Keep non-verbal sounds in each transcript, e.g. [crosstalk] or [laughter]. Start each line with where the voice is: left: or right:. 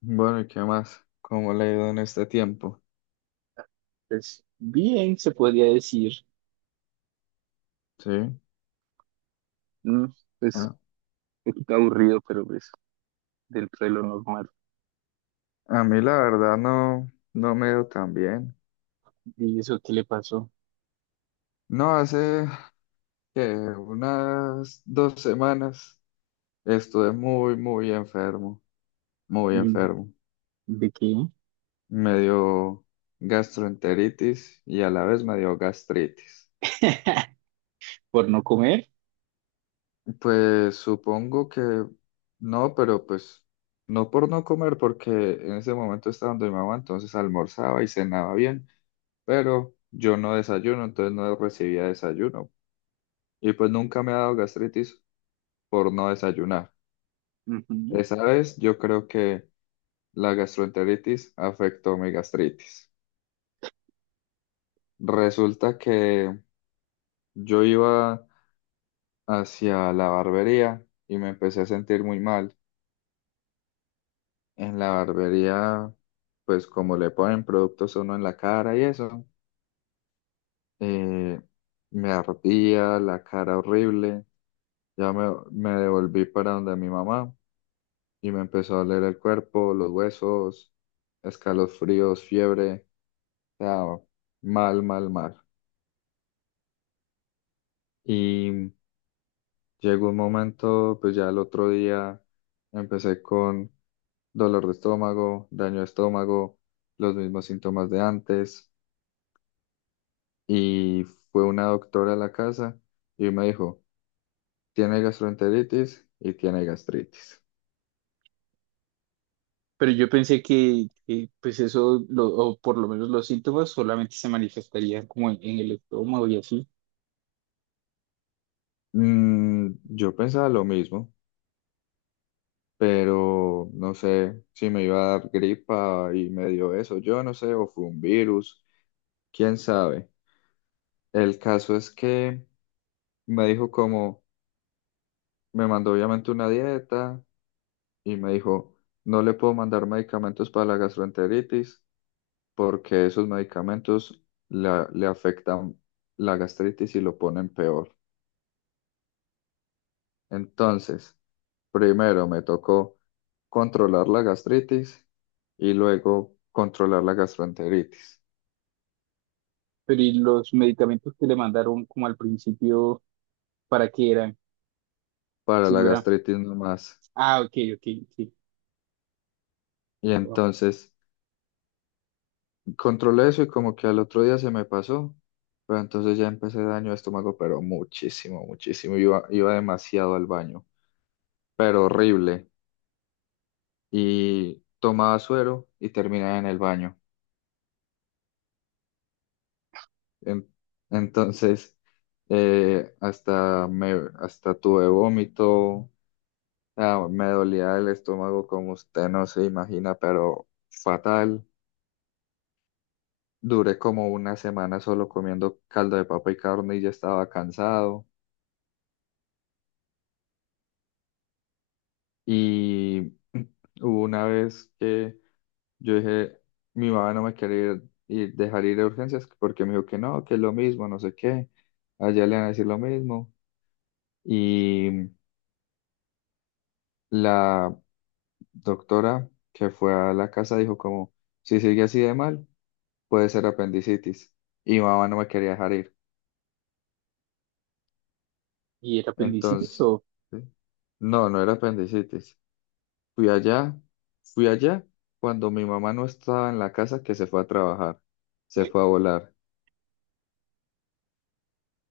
left: Bueno, ¿y qué más? ¿Cómo le ha ido en este tiempo?
right: Pues bien, se podría decir,
left: Sí.
right: ¿no? Pues
left: A,
right: aburrido, pero pues dentro de lo normal.
left: a mí la verdad no, no me ha ido tan bien.
right: ¿Y eso qué le pasó?
left: No, hace que unas 2 semanas estuve muy, muy enfermo, muy
right: ¿Y
left: enfermo.
right: ¿De qué?
left: Me dio gastroenteritis y a la vez me dio gastritis.
right: [laughs] ¿Por no comer?
left: Pues supongo que no, pero pues no por no comer, porque en ese momento estaba donde mi mamá, entonces almorzaba y cenaba bien. Pero yo no desayuno, entonces no recibía desayuno. Y pues nunca me ha dado gastritis por no desayunar.
right: Ujú.
left: Esa vez yo creo que la gastroenteritis afectó mi gastritis. Resulta que yo iba hacia la barbería y me empecé a sentir muy mal. En la barbería, pues como le ponen productos a uno en la cara y eso, eh, me ardía la cara horrible. Ya me devolví para donde mi mamá. Y me empezó a doler el cuerpo, los huesos, escalofríos, fiebre, o sea, mal, mal, mal. Y llegó un momento, pues ya el otro día empecé con dolor de estómago, daño de estómago, los mismos síntomas de antes. Y fue una doctora a la casa y me dijo, tiene gastroenteritis y tiene gastritis.
right: Pero yo pensé que, pues eso, o por lo menos los síntomas solamente se manifestarían como en el estómago y así.
left: Mm, yo pensaba lo mismo. Pero no sé si me iba a dar gripa y me dio eso, yo no sé, o fue un virus, quién sabe. El caso es que me dijo como, me mandó obviamente una dieta y me dijo, no le puedo mandar medicamentos para la gastroenteritis porque esos medicamentos le afectan la gastritis y lo ponen peor. Entonces, primero me tocó controlar la gastritis y luego controlar la gastroenteritis.
right: Pero ¿y los medicamentos que le mandaron como al principio, para qué eran?
left: Para
right: Si
left: la
right: no era,
left: gastritis nomás.
right: ah, ok, ok, sí.
left: Y
right: Ah,
left: entonces controlé eso y como que al otro día se me pasó, pero entonces ya empecé daño de estómago, pero muchísimo, muchísimo. Iba demasiado al baño, pero horrible. Y tomaba suero y terminaba en el baño. En- entonces eh, hasta, me, hasta tuve vómito, ah, me dolía el estómago como usted no se imagina, pero fatal. Duré como una semana solo comiendo caldo de papa y carne y ya estaba cansado. Y [clears throat] hubo una vez que yo dije, mi mamá no me quería dejar ir a urgencias porque me dijo que no, que es lo mismo, no sé qué. Allá le van a decir lo mismo. Y la doctora que fue a la casa dijo como, si sigue así de mal, puede ser apendicitis. Y mi mamá no me quería dejar ir.
right: ¿Y era apendicitis
left: Entonces,
right: o?
left: ¿sí? No, no era apendicitis. Fui allá, fui allá cuando mi mamá no estaba en la casa que se fue a trabajar, se fue a
right: [laughs]
left: volar.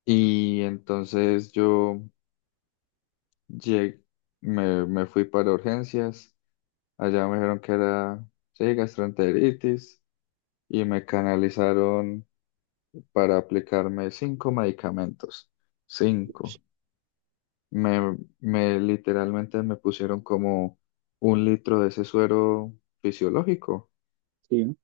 left: Y entonces yo llegué, me fui para urgencias, allá me dijeron que era, sí, gastroenteritis y me canalizaron para aplicarme 5 medicamentos, cinco. Me literalmente me pusieron como 1 litro de ese suero fisiológico.
right: Sí.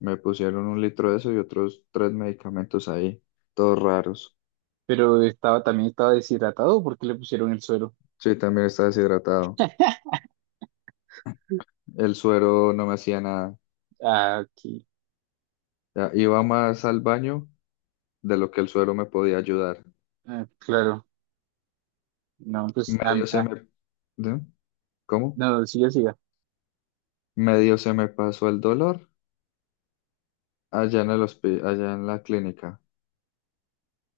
left: Me pusieron 1 litro de eso y otros 3 medicamentos ahí, todos raros.
right: Pero estaba, también estaba deshidratado porque le pusieron el suero.
left: Sí, también estaba deshidratado. El suero no me hacía nada.
right: Ah, aquí.
left: Ya, iba más al baño de lo que el suero me podía ayudar.
right: Ah, claro. No, pues, ah,
left: Medio se
right: ah,
left: me... ¿De? ¿Cómo?
right: no, siga, siga.
left: Medio se me pasó el dolor allá en allá en la clínica.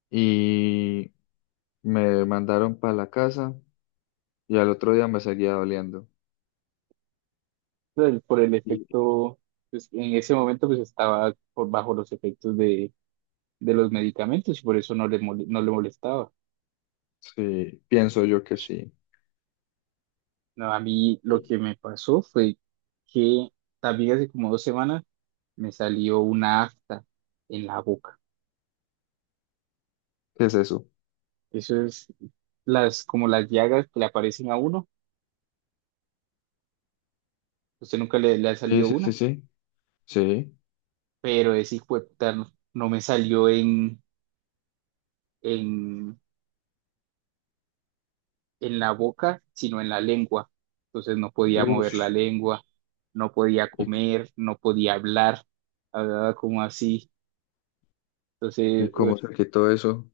left: Y me mandaron para la casa y al otro día me seguía doliendo.
right: Por por el
left: Y
right: efecto, pues en ese momento pues estaba por bajo los efectos de los medicamentos y por eso no le, no le molestaba.
left: sí, pienso yo que sí.
right: No, a mí
left: ¿Qué
right: lo que me pasó fue que también hace como dos semanas me salió una afta en la boca.
left: es eso?
right: Eso es como las llagas que le aparecen a uno. ¿Usted nunca le ha
left: Sí,
right: salido
left: sí, sí,
right: una?
left: sí. Sí.
right: Pero ese hijo de puta no me salió en, en la boca, sino en la lengua. Entonces no podía mover
left: Ush,
right: la lengua, no podía
left: y,
right: comer, no podía hablar, hablaba como así.
left: y
right: Entonces, uf,
left: cómo se quitó eso.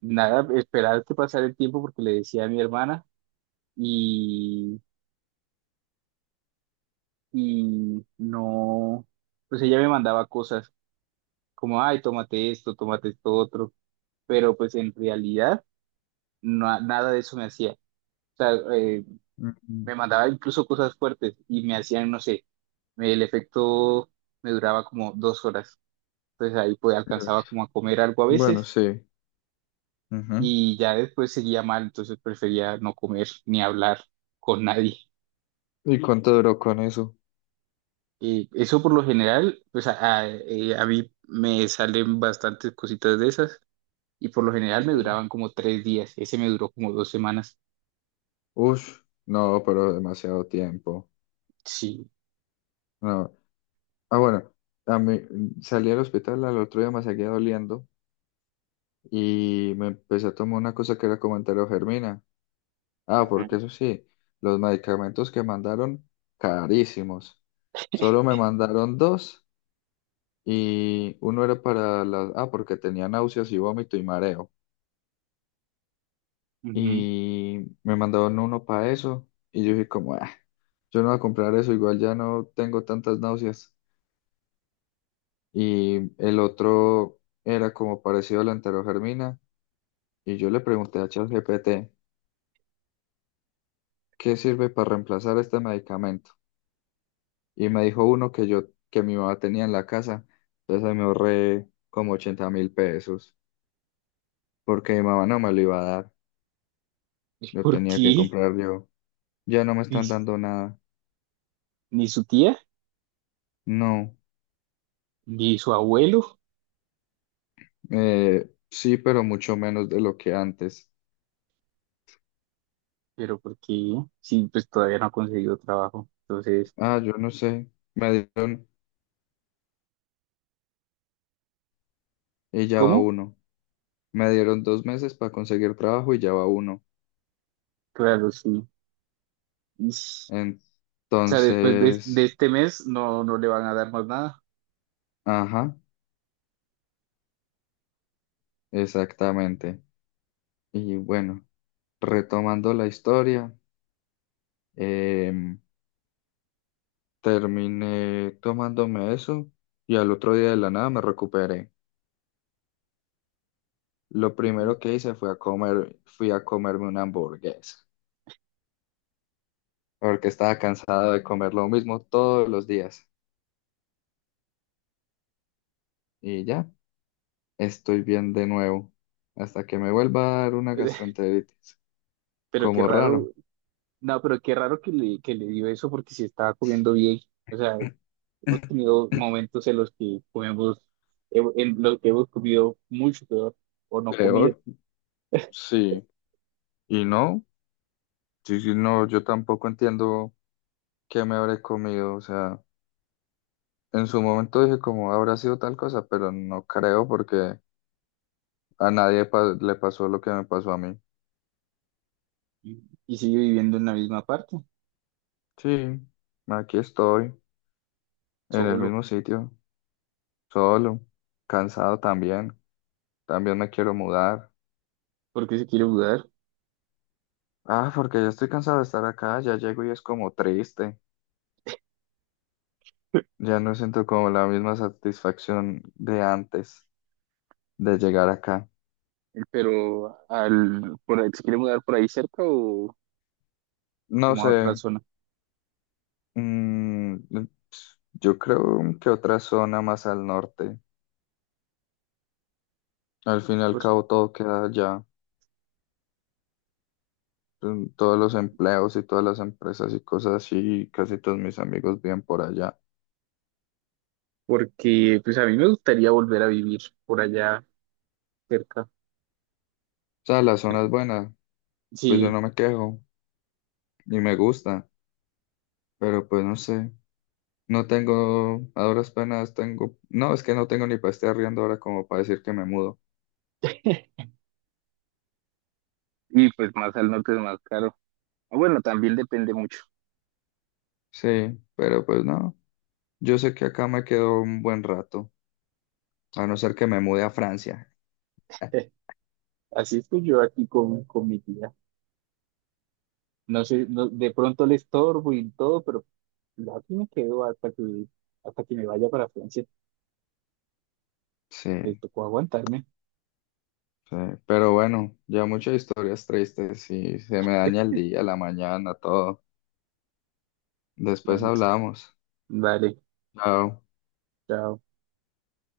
right: nada, esperaba que pasara el tiempo porque le decía a mi hermana y, y no, pues ella me mandaba cosas como, ay, tómate esto otro, pero pues en realidad nada de eso me hacía. O sea,
left: Mm,
right: me mandaba incluso cosas fuertes y me hacían, no sé, el efecto me duraba como dos horas. Entonces ahí pues alcanzaba como a comer algo a
left: bueno,
right: veces
left: sí, ujú.
right: y ya después seguía mal, entonces prefería no comer ni hablar con nadie.
left: ¿Y cuánto duró con eso?
right: Eso por lo general, pues a mí me salen bastantes cositas de esas y por lo general me
left: Sí.
right: duraban como tres días. Ese me duró como dos semanas.
left: Ush, no, pero demasiado tiempo.
right: Sí.
left: No. Ah, bueno, a mí salí al hospital al otro día me seguía doliendo y me empecé a tomar una cosa que era como germina. Ah,
right: Ujú.
left: porque eso sí, los medicamentos que mandaron, carísimos. Solo me mandaron dos y uno era para las... Ah, porque tenía náuseas y vómito y mareo.
right: Ujú.
left: Y me mandaron uno para eso y yo dije como, "Ah, yo no voy a comprar eso, igual ya no tengo tantas náuseas". Y el otro era como parecido a la enterogermina y yo le pregunté a ChatGPT, ¿qué sirve para reemplazar este medicamento? Y me dijo uno que yo, que mi mamá tenía en la casa, entonces ahí me ahorré como 80.000 pesos porque mi mamá no me lo iba a dar,
right: ¿Y
left: lo
right: por
left: tenía que
right: qué?
left: comprar yo. Ya no me
right: Ni
left: están dando nada,
right: ni su tía,
left: no.
right: ni su abuelo.
left: Sí, pero mucho menos de lo que antes.
right: Pero porque sí, pues todavía no ha conseguido trabajo. Entonces,
left: Ah, yo no sé. Me dieron y ya va
right: ¿cómo?
left: uno. Me dieron 2 meses para conseguir trabajo y ya va uno.
right: Claro, sí. Ish. O sea, después de
left: Entonces,
right: este mes no, no le van a dar más nada.
left: ajá, exactamente. Y bueno, retomando la historia, em, terminé tomándome eso y al otro día de la nada me recuperé. Lo
right: Ujú.
left: primero que hice fue a comer, fui a comerme una hamburguesa porque estaba cansado de comer lo mismo todos los días. Y ya estoy bien de nuevo, hasta que me vuelva a dar una
right: [laughs]
left: gastroenteritis,
right: Pero qué
left: como
right: raro,
left: raro.
right: no, pero qué raro que que le dio eso porque se estaba comiendo bien. O sea, hemos tenido
left: [clears throat]
right: momentos en los que comemos, en los que hemos comido mucho peor o no comido.
left: Peor, sí. Y no, sí, sí, no, yo tampoco entiendo qué me habré comido. O sea, en su momento dije como habrá sido tal cosa, pero no creo porque a nadie pa- le pasó lo que me pasó a mí.
right: Y y sigue viviendo en la misma parte,
left: Sí, aquí estoy, en el
right: solo,
left: mismo sitio, solo, cansado también. También me quiero mudar.
right: porque se quiere mudar.
left: Ah, porque ya estoy cansado de estar acá, ya llego y es como triste. Ya no siento como la misma satisfacción de antes de llegar acá.
right: Pero al, por ahí, ¿se quiere mudar por ahí cerca o
left: No
right: como a
left: sé,
right: otra zona?
left: mm, yo creo que otra zona más al norte. Al fin y al
right: Pues
left: cabo todo queda allá. Mm, todos los empleos y todas las empresas y cosas así, y casi todos mis amigos viven por allá.
right: porque pues a mí me gustaría volver a vivir por allá cerca.
left: O sea, la zona es buena, pues yo
right: Sí,
left: no me quejo y me gusta, pero pues no sé. No tengo, a duras penas tengo, no, es que no tengo ni para estar riendo ahora como para decir que me mudo.
right: y pues más al norte es más caro. Ah, bueno, también depende mucho.
left: Sí, pero pues no, yo sé que acá me quedo un buen rato, a no ser que me mude a Francia.
right: [laughs] Así estoy yo aquí con mi tía. No sé, no- de pronto le estorbo y todo, pero yo aquí me quedo hasta que me vaya para Francia. Me
left: Sí,
right: tocó aguantarme.
left: sí, pero bueno, ya muchas historias tristes y se me daña el día, la mañana, todo. Después hablamos.
right: Vale,
left: Chao.
right: chao.